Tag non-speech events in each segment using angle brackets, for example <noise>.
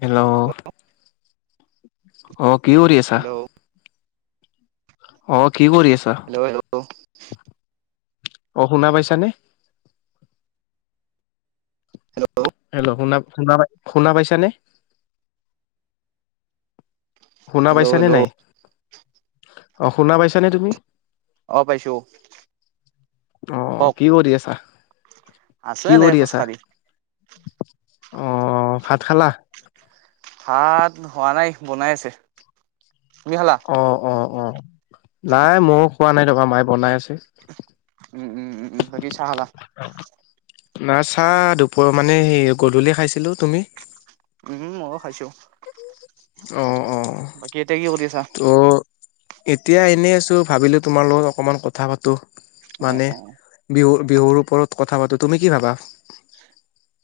Hello. অঁ' কি কৰি আছা? হেল্ল' অঁ' কি কৰি আছা? Hello hello. হেল্ল '। অঁ' শুনা পাইছানে? হেল্ল'। হেল্ল' শুনা' শুনা' শুনা পাইছানে? শুনা হেল্ল' পাইছানে হেল্ল' নাই, অঁ' শুনা পাইছানে তুমি? অ পাইছো। অহ কওক কি কৰি আছা? আছো কি এনে কৰি আছা? খোজকাঢ়ি অহ্' ভাত খালা? ভাত হৱা নাই বনাই আছে। তুমি খালা? অঁ অঁ অ, নাই ময়ো খোৱা নাই তাপা মায়ে বনাই আছে। উম উম উম উম বাকি চাহ খালা? না চাহ দুপৰ মানে সেই গধূলি খাইছিলো- তুমি? উমম ময়ো খাইছো। অঁ অঁ। বাকি এতিয়া কি কৰি আছা? অহ। এতিয়া এনেই আছো ভাবিলো তোমাৰ লগত অকমান কথা পাতো। অ মানে, অ বিহু-বিহুৰ ওপৰত কথা পাতো- তুমি কি ভাবা?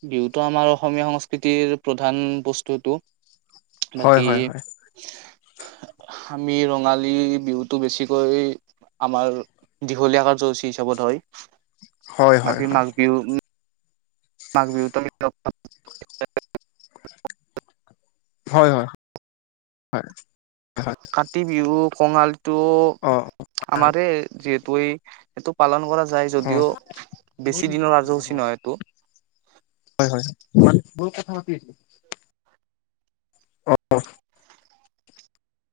বিহুতো আমাৰ অসমীয়া সংস্কৃতিৰ প্ৰধান বস্তু এটো। হয় বাকি, <inaudible> হামি ৰঙালী বিহুটো বেছিকৈ আমাৰ দীঘলীয়া কাৰ্য্যসূচী হিচাপত হয়। হয় হয় বাকী হয় মাঘ বিহুৰ মাঘ বিহুটো আমি-লগ-পাম হয়-হয়, হয়, হয়। কাতি বিহু কঙালীটো- অ আমাৰে যিহেতু এই এইটো পালন কৰা যায় অ যদিও, বেছি দিনৰ আৰ্যসূচী নহয় এইটো। হয় হয়। মানুহ বহুত কথা পাতি আছে। অ-অ।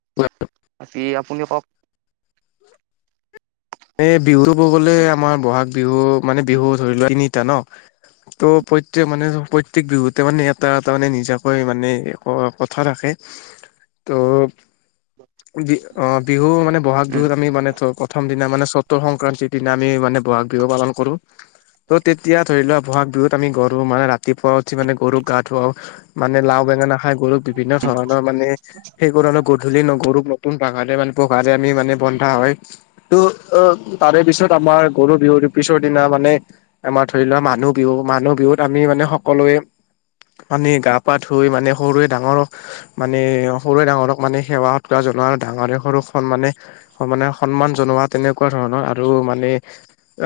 <unintelligible> বাকী আপুনি কওক? এ ধিয়ৰিব গলে আমাৰ বহাগ বিহু মানে বিহু ধৰি লোৱা তিনিটা ন? ত' প্ৰত্যে মানে প্ৰত্যেক বিহুতে মানে এটা এটা মানে নিজাকৈ মানে অ' কথা ৰাখে। ত' ব <inaudible> বি অ বিহু মানে ব'হাগ বিহুত আমি মানে প্ৰথম দিন দিনা মানে চতৰ সংক্ৰান্তিৰ দিনা আমি মানে বহাগ বিহু পালন কৰো। ত' তেতিয়া ধৰি লোৱা বহাগ বিহুত আমি গৰু মানে ৰাতিপুৱা উঠি মানে গৰুক গা ধুৱাও। মানে লাও বেঙেনা খাই গৰুক বিভিন্ন ধৰণৰ মানে সেইকাৰণে গধূলি ন গৰুক নতুন পঘাৰে বান পঘাৰে আমি মানে বন্ধা হয়। ত' অ তাৰে পিছত আমাৰ গৰু বিহুৰ পিছৰ দিনা মানে আমাৰ ধৰি লোৱা মানুহ বিহু, মানুহ বিহুত আমি মানে সকলোৱে পানিয়ে গা-পা ধুই মানে সৰুৱে ডাঙৰক মানে সৰুৱে ডাঙৰক মানে সেৱা সৎকৰা জনোৱা, ডাঙৰে সৰুক সন্মানে মানে সন্মান জনোৱা তেনেকুৱা ধৰণৰ আৰু মানে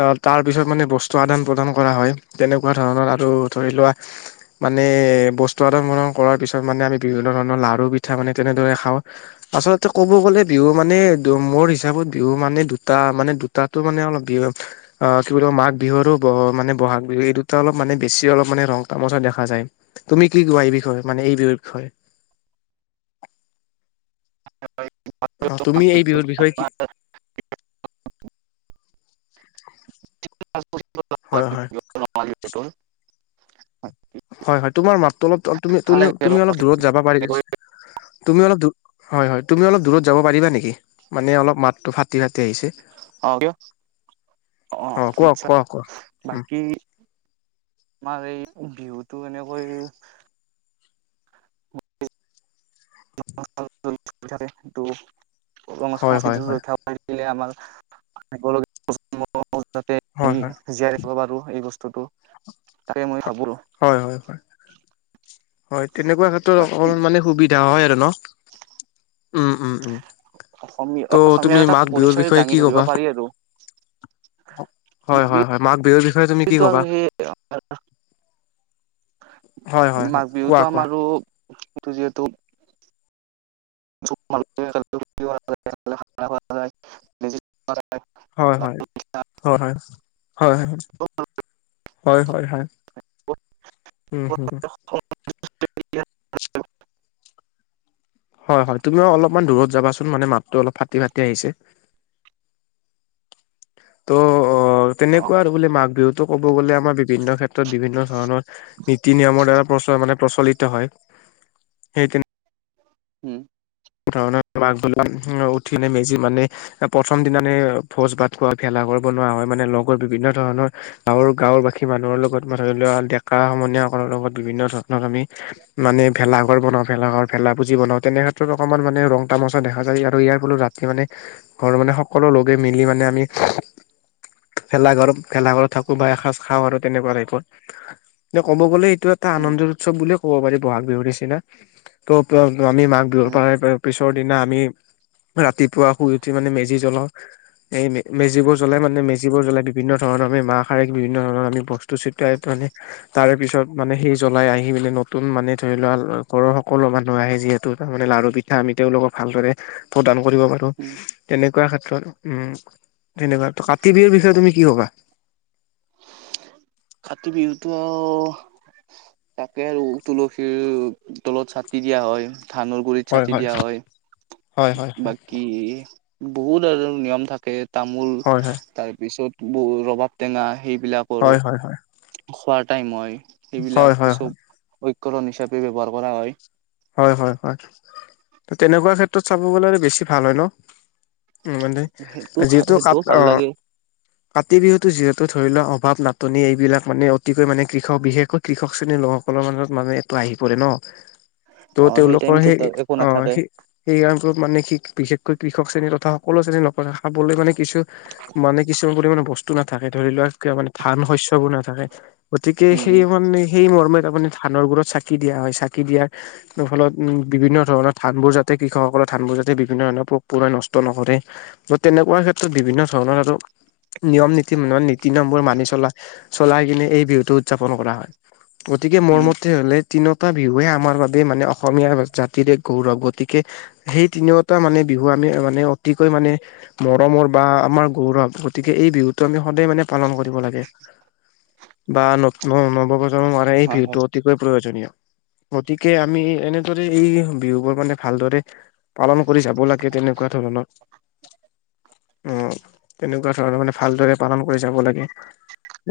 অ' তাৰপিছত মানে বস্তু আদান-প্ৰদান কৰা হয়, তেনেকুৱা ধৰণৰ আৰু ধৰি লোৱা মানে বস্তু আদান-পদাণ কৰাৰ পিছত মানে আমি বিভিন্ন ধৰণৰ লাৰু পিঠা মানে তেনেদৰে খাওঁ। আচলতে ক'ব গ'লে বিহু মানে মোৰ হিচাপত বিহু মানে দুটা মানে দুটাতো মানে অলপ বিহ- অ কি বুল মাঘ বিহু আৰু মানে বহাগ বিহু এই দুটা অলপ মানে বেছি অলপ মানে ৰং-তামাচা দেখা যায়। তুমি কি কোৱা এই বিষয়ে মানে এই বিয়ষয়ে? হ হয়। অ, তুমি এই বিহুৰ বিষয়ে কি- <unintelligible> হয় হয়। <unintelligible> হয় হয়, তোমাৰ মাতটো অলপ তুমি ভাল তুলি লাগে আৰু তুমি অলপ দূৰত যাব পাৰি তুমি অলপ দু- হয় হয় তুমি অলপ দূৰত যাব পাৰিবা নেকি? মানে অলপ মাতটো ফাটি ফাটি আহিছে। <unintelligible> কি আমাৰ অ কোৱা কোৱা কোৱা উম এই বিহুটো এনেকৈ - <unintelligible> থাকে টো হয় হয় সংস্কৃতিতো হয় ৰক্ষা পৰে। <unintelligible> যাতে হয় আমি হয় জীয়াই ৰাখিব পাৰো এই বস্তুটো। তাকে মই ভাবো। হয় হয় হয় হয় তেনেকুৱা ক্ষেত্ৰত বাকী অকমান মানে সুবিধা হয় আৰু ন। উম, উম, উম। অসমীয়া ত' তুমি অসমীয়াৰ এটা মাঘ বিহুৰ পৰিচয় বিষয়ে কি দাঙি ধৰিব ক'বা পাৰি আৰু। হয় হয় হয় মাঘ বিহুৰ - কিন্তু আৰু হেই <unintelligible> হয় হয় হয় মাঘ কোৱা বিহুতো কোৱা আমাৰো এইটো যিহেতু- <unintelligible> হয়, হয়, হয়, হয়, হয়, হয়। হয় হয় হয় উম হু হু হয় হয় তুমিও অলপমান দূৰত যাবাচোন মানে মাতটো অলপ ফাটি ফাটি আহিছে। ত' অ তেনেকুৱা আৰু বোলে মাঘ বিহুত - ত' ক'ব গ'লে আমাৰ বিভিন্ন ক্ষেত্ৰত বিভিন্ন ধৰণৰ - নীতি নিয়মৰ দ্বাৰা প্ৰচ হয় মানে প্ৰচলিত হয় সেই তে- <unintelligible> প্ৰথম দিনানে ভোজ ভাত খোৱা ভেলাঘৰ বনোৱা হয় মানে লগৰ বিভিন্ন ধৰণৰ - গাঁৱৰ গাঁওৰবাসী মানুহৰ লগত ম ধৰি লোৱা ডেকা সমনীয়াসকলৰ লগত বিভিন্ন ধৰণৰ আমি - মানে ভেলাঘৰ বনাও ভেলাঘৰ ভেলা ভুজি বনাও তেনেকে - ত অকণমান মানে ৰং তমচা দেখা যায় আৰু ইয়াৰ ফলত ৰাতি মানে - ঘৰ মানে সকলো লগে মিলি মানে আমি- ভেলাঘৰত ভেলাঘৰত থাকো বা এসাঁজ খাওঁ আৰু তেনেকুৱা টাইপত - এ ক'ব গ'লে এইটো এটা উম, আনন্দ উৎসৱ বুলিয়ে ক'ব পাৰি বহাগ বিহুৰ নিচিনা। ত' আমি মাঘ বিহুৰ উম, প পিছৰ দিনা আমি - ৰাতিপুৱা শুই উঠি মানে মেজি জ্বলাওঁ। এই মেজিবোৰ জ্বলাই মানে মেজিবোৰ জ্বলাই বিভিন্ ধৰণৰ আমি মাহ খাৰিক বিভিন্ন ধৰণৰ আমি বস্ত- তো চিতিয়াই পিনি - তাৰ পিছত মানে সেই জ্বলাই আহি মেলি নতুন মানে ধৰি লোৱা ঘৰৰ সকলো মানুহ আহে যিহেতু তাৰ মানে লাৰু- পিঠা মিঠৈ লগত ভালদৰে প্ৰদান কৰিব পাৰো উম। তেনেকুৱা ক্ষেত্ৰত উম- তেনেকুৱা, ত কাতি বিহুৰ বিষয়ে তুমি কি কবা? কাতি বিহুটো - তাকে আৰু তুলসীৰ তলত চাকি দিয়া হয়, ধানৰ - গুৰিত চাকি দিয়া হয়, হয় হয় হয় বাকী বহুত আৰু নিয়ম থাকে। তামোল হয় তাৰ পিছত বৰু ৰবাব টেঙা সেইবিলাক। হয় হয় হয়। খোৱাৰ টাইম হয়। সেইবিলাক, হয় হয় হয় চব ঐক্ষৰণ হিচাপে ব্যৱহাৰ কৰা হয়। হয়, হয়, হয়! তেনেকুৱা ক্ষেত্ৰত, চাব গ'লে আৰু বেছি ভাল হয় ন'? উম! মানে, সেইটো যিহেতু <unintelligible> সেইটোও ভাল অ'! লাগে, কাতি বিহুতো, যিহেতু ধৰি লোৱা, অভাৱ-নাটনি। এইবিলাক মানে, অতিকৈ মানে, কৃষক বিশেষকৈ কৃষক শ্ৰেণীৰ, লোকসকলৰ মাজত মানে, এইটো আহি পৰে ন'। ত' অ' তেওঁলোকৰ টাইমটোত সেই, একো অ'! নাথাকে, সেই, সেই, কাৰণটোত মানে‌ কি, বিশেষকৈ কৃষক শ্ৰেণী তথা, সকলো শ্ৰেণী মানে, খাবলৈ মানে কিছু, মানে, কিছু পৰিমানে, বস্তু নাথাকে, ধৰি লোৱা। মানে, ধান-শস্যবোৰ নাথাকে। গতিকে, উম, উম, সেই মানে, সেই, মৰ্মে আপুনি, ধানৰবোৰত চাক চাকি দিয়া হয়। চাকি দিয়াৰ ফলত, উম! বিভিন্ন ধৰণৰ, ধানবোৰ যাতে, কৃষকসকলৰ ধানবোৰ যাতে, বিভিন্ন ধৰণৰ পোক-পৰুৱাই নষ্ট নকৰে। ত' তেনেকুৱা ক্ষেত্ৰত, বিভিন্ন ধৰণৰ আৰু নিয়ম-নীতি, নীতি-নিয়মবোৰ মানি চলাই, চলাই নিলে, এই বিহুটো উদযাপন কৰা হয়। গতিকে, মোৰ উম, মতে হ'লে, তিনিওটা বিহুৱে আমাৰ বাবে মানে, অসমীয়া জাতিৰে গৌৰৱ! গতিকে, সেই তিনিওটা মানে, বিহু আমি মানে, অতিকৈ মানে, মৰমৰ বা আমাৰ গৌৰৱ! গতিকে, এই বিহুটো আমি সদায় মানে, পালন কৰিব লাগে। বা ন নৱ-প্ৰজন্মৰ <unintelligible> এই, হয়, হয়, বিহুটো অতিকৈ প্ৰয়োজনীয়। গতিকে, আমি এনেদৰে, এই বিহু বোৰ মানে, ভালদৰে পালন কৰি যাব লাগে, তেনেকুৱা ধৰণৰ। অ'! তেনেকুৱা ধৰণৰ মানে, ভালদৰে পালন কৰি যাব লাগে।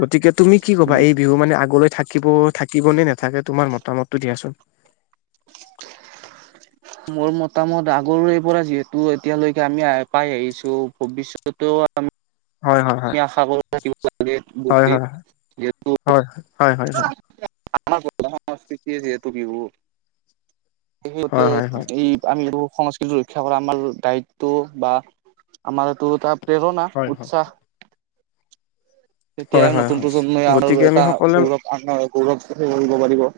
গতিকে, তুমি কি ক'বা? উম। এই বিহু মানে, আগলৈ থাকিব-থাকিবনে নাথাকে, তোমাৰ মতামতটো দিয়াচোন? মোৰ মতামত, আগৰৰে পৰা যিহেতু, এতিয়ালৈকে আমি পাই আহিছোঁ, ভৱিষ্যতেও হয় হয় হয় আমি আশাবোৰ থাকিব লাগে হয় বুলি। যিহেতু, হয়! হয়, হয়, হয়, হয়! আমাৰ প্ৰধান সংস্কৃতিয়ে যিহেতু। <unintelligible> হয় হয় হয় এই, আমি এইটো সংস্কৃতিৰ ৰক্ষা কৰা আমাৰ দায়িত্ব বা আমাৰ এইটো এটা প্ৰেৰণা, হয় হয় উৎসাহ! হয় তেতিয়াহে, হয় নতুন হয় প্ৰজন্মই আৰু গতিকে আমি এটা সকলোৱে গৌৰৱ, গৌৰৱ <unintelligible> কৰিব পাৰিব।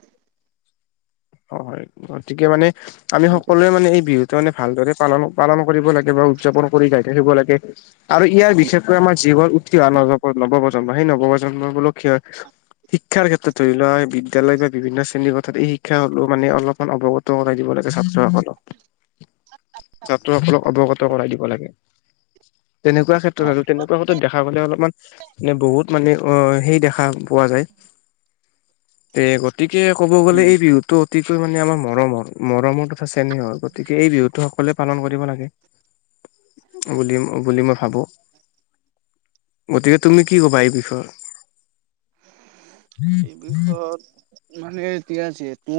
হয়, হয়! গতিকে মানে আমি এনেকুৱা সকলোৱে মানে, এই বিহুত এতিয়া মানে, ভালদৰে পালন, পালন কৰিব লাগে বা উদযাপন কৰি যাই থাকিব লাগে। আৰু ইয়াৰ বিশেষকৈ, আমাৰ জীৱন, উঠি অহা নৱ, নৱ-প্ৰজন্ম, সেই নৱ-প্ৰজন্ম বোলোঁ, <unintelligible> শিক্ষাৰ ক্ষেত্ৰত ধৰি লোৱা, বিদ্যালয় বা বিভিন্ন শ্ৰেণীৰ কথাত, এই শিক্ষা হ'লেও মানে, অলপমান অৱগত কৰাই দিব লাগে, ছাত্ৰসকলক। ছাত্ৰ সকলক অৱগত কৰাই দিব লাগে। তেনেকুৱা ক্ষেত্ৰত অ আৰু তেনেকুৱা ক্ষেত্ৰত দেখা দেখা গ'লে অলপমান, মানে বহুত মানে, অ'! সেই দেখা পোৱা যায়। তে গতিকে, ক'ব গ'লে! উম এই, বিহুটো অতিকৈ মানে, আমাৰ মৰমৰ! মৰমৰতো চেনেহ হ'ল। গতিকে, এই বিহুটো সকলোৱে পালন কৰিব লাগে, বুলি, বুলি মই ভাবোঁ! গতিকে, তুমি কি ক'বা এই বিষয়ে? এই বিষয়ত, মানে, এতিয়া যিহেতু,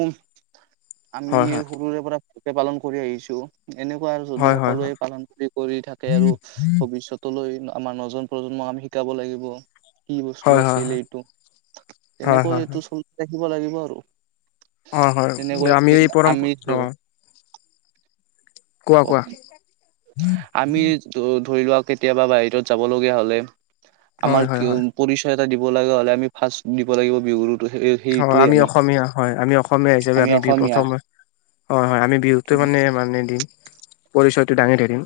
আমি, হয় সৰুৰে পৰা ভালকে পালন কৰি আহিছোঁ। এনেকুৱা আৰু যদি, হয় হয় সকলোৱে হয় পালন কৰি কৰি থাকে আৰু ভৱিষ্যত তলৈ আমাৰ, নজন প্ৰজন্মক আমি শিকাব লাগিব, কি হয় বস্তু হয় হয় আছিল এইটো। হয় তেনেকৈ, হয় এইটো চলাই ৰাখিব লাগিব আৰু। হয় হয় হয় তেনেকৈ আমি এই দিন পৰম্পৰা অ আমিটো। কোৱা কোৱা। আমি ধৰি লোৱা কেতিয়াবা বাহিৰত যাবলগীয়া হ'লে হয় আমাৰ হয় হয় কিওং। পৰিচয় এটা দিব লগা হ'লে আমি ফাৰ্ষ্ট দিব লাগিব বিহুতো সেই। অ আমি অসমীয়া হয় আমি অসমীয়া হিচাপে আমি বিহু প্ৰথমত হয় হয় আমি বিহুতো উম মানে মানে দিম পৰিচয়টো দাঙি থকিম।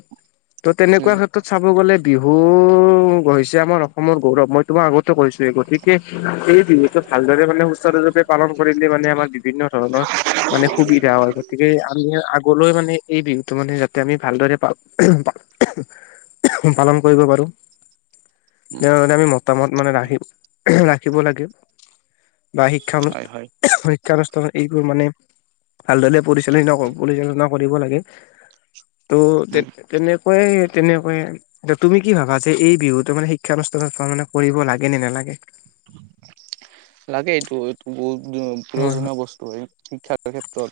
ত' তেনেকুৱা ক্ষেত্ৰত চাব গ'লে বিহু হৈছে আমাৰ অসমৰ গৌৰৱ মই তোমাক আগতে কৈছ। গতিকে এই বিহুতো ভালদৰে মানে। <inaudible> পালন কৰিলে মানে আমাৰ বিভিন্ন ধৰণৰ মানে সুবিধা হয় গতিকে আমি। ইয়াৰ আগলৈ মানে এই বিহুতটো মানে যাতে আমি ভালদৰে পা <inaudible> পালন কৰিব পাৰো। উম ইয়াৰ কাৰণে আমি মতামত মানে ৰাখি ৰাখিব লাগে। বা শিক্ষা হয় হয় <inaudible> শিক্ষানুষ্ঠান এইবোৰ মানে ভালদৰে পৰিচালনা পৰিচালনা কৰিব লাগে। ত' তে উম তেনেকুৱাই তেনেকুৱাই। ত তুমি কি ভাবা যে এই বিহুতটো মানে শিক্ষানুষ্ঠানত মানে কৰিব লাগে নে নালাগে। লাগে এইটো এইটো বহুত হয় প্ৰয়োজনীয় বস। শিক্ষাৰ ক্ষেত্ৰত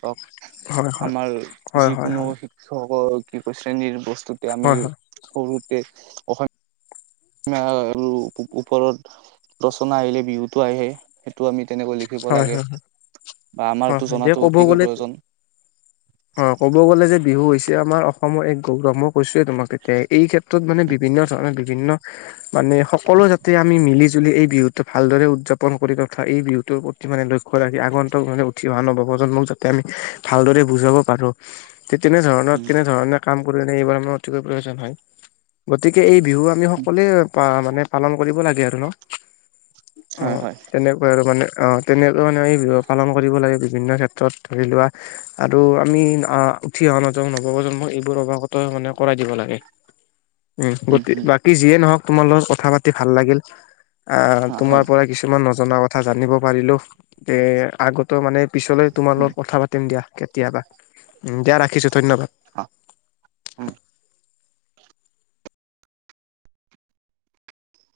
হয় হওক আমাৰ হয় হয় হয় যিকোনো। হয় স কি ক শ্ৰেণীৰ বস্তুতে আমি হয় হয় সৰুতে অস। মিয়া আৰু ওপৰত ৰচনা আহিলে বিহুতটো আহে সেইটো আমি তেনেকৈয় লি। খিব হয় লাগে হয় বা হয় আমাৰতটো হয় দে জোনাটো ক'ব অতিকৈ গ'লে প্ৰয়োজন। অ ক'ব গ'লে যে বিহু হৈছে আমাৰ অসমৰ এক গৌৰৱ ম। কৈছোঁৱে তোমাক এতিয়া এই ক্ষেত্ৰত মানে বিভিন্ন ধৰণৰ বিভিন্ন। মানে সকলো যাতে আমি মিলি জুলি এই বিহুতো ভালদৰে উদযাপন কৰি তথা এই বিহুতৰ প্ৰ। মানে লক্ষ্য ৰাখি আগন্তক মানে উঠি অহা নব প্ৰজন্মক যাতে আমি ভালদৰে বুজাব পাৰো। তে তেনেধৰণৰ উম, তেনেধৰণৰ কাম কৰিনে এইবাৰ অতিকৈ প্ৰয়োজন হয়। গতিকে এই বিহু আমি সকলোৱে পা মানে পালন কৰিব লাগে আৰু ন। অ হয় হয় তেনেকুৱাই আৰু মানে অ। তেনেকৈ মানে বি পালন কৰিব লাগে বিভিন্ন ক্ষেত্ৰত ধৰি লোৱা আৰু আমি অ। উঠি নাজ নৱপ্ৰজন্ম এইবোৰ অৱাগত মানে কৰাই দিব লাগে উম গতি বা। যিয়ে নহওক তোমাৰ লগত কথা পাতি ভাল লাগিল আহ হয় তোমাৰ হয়, পৰা কিছুমান নজনা ক। কথা জানিব পাৰিলো এ আগতে মানে পিছলে তোমাৰ লগত কথা পাতিম দিয়া কেতিয়াবা। দিয়া ৰাখিছোঁ ধন্যবাদ। অ উম।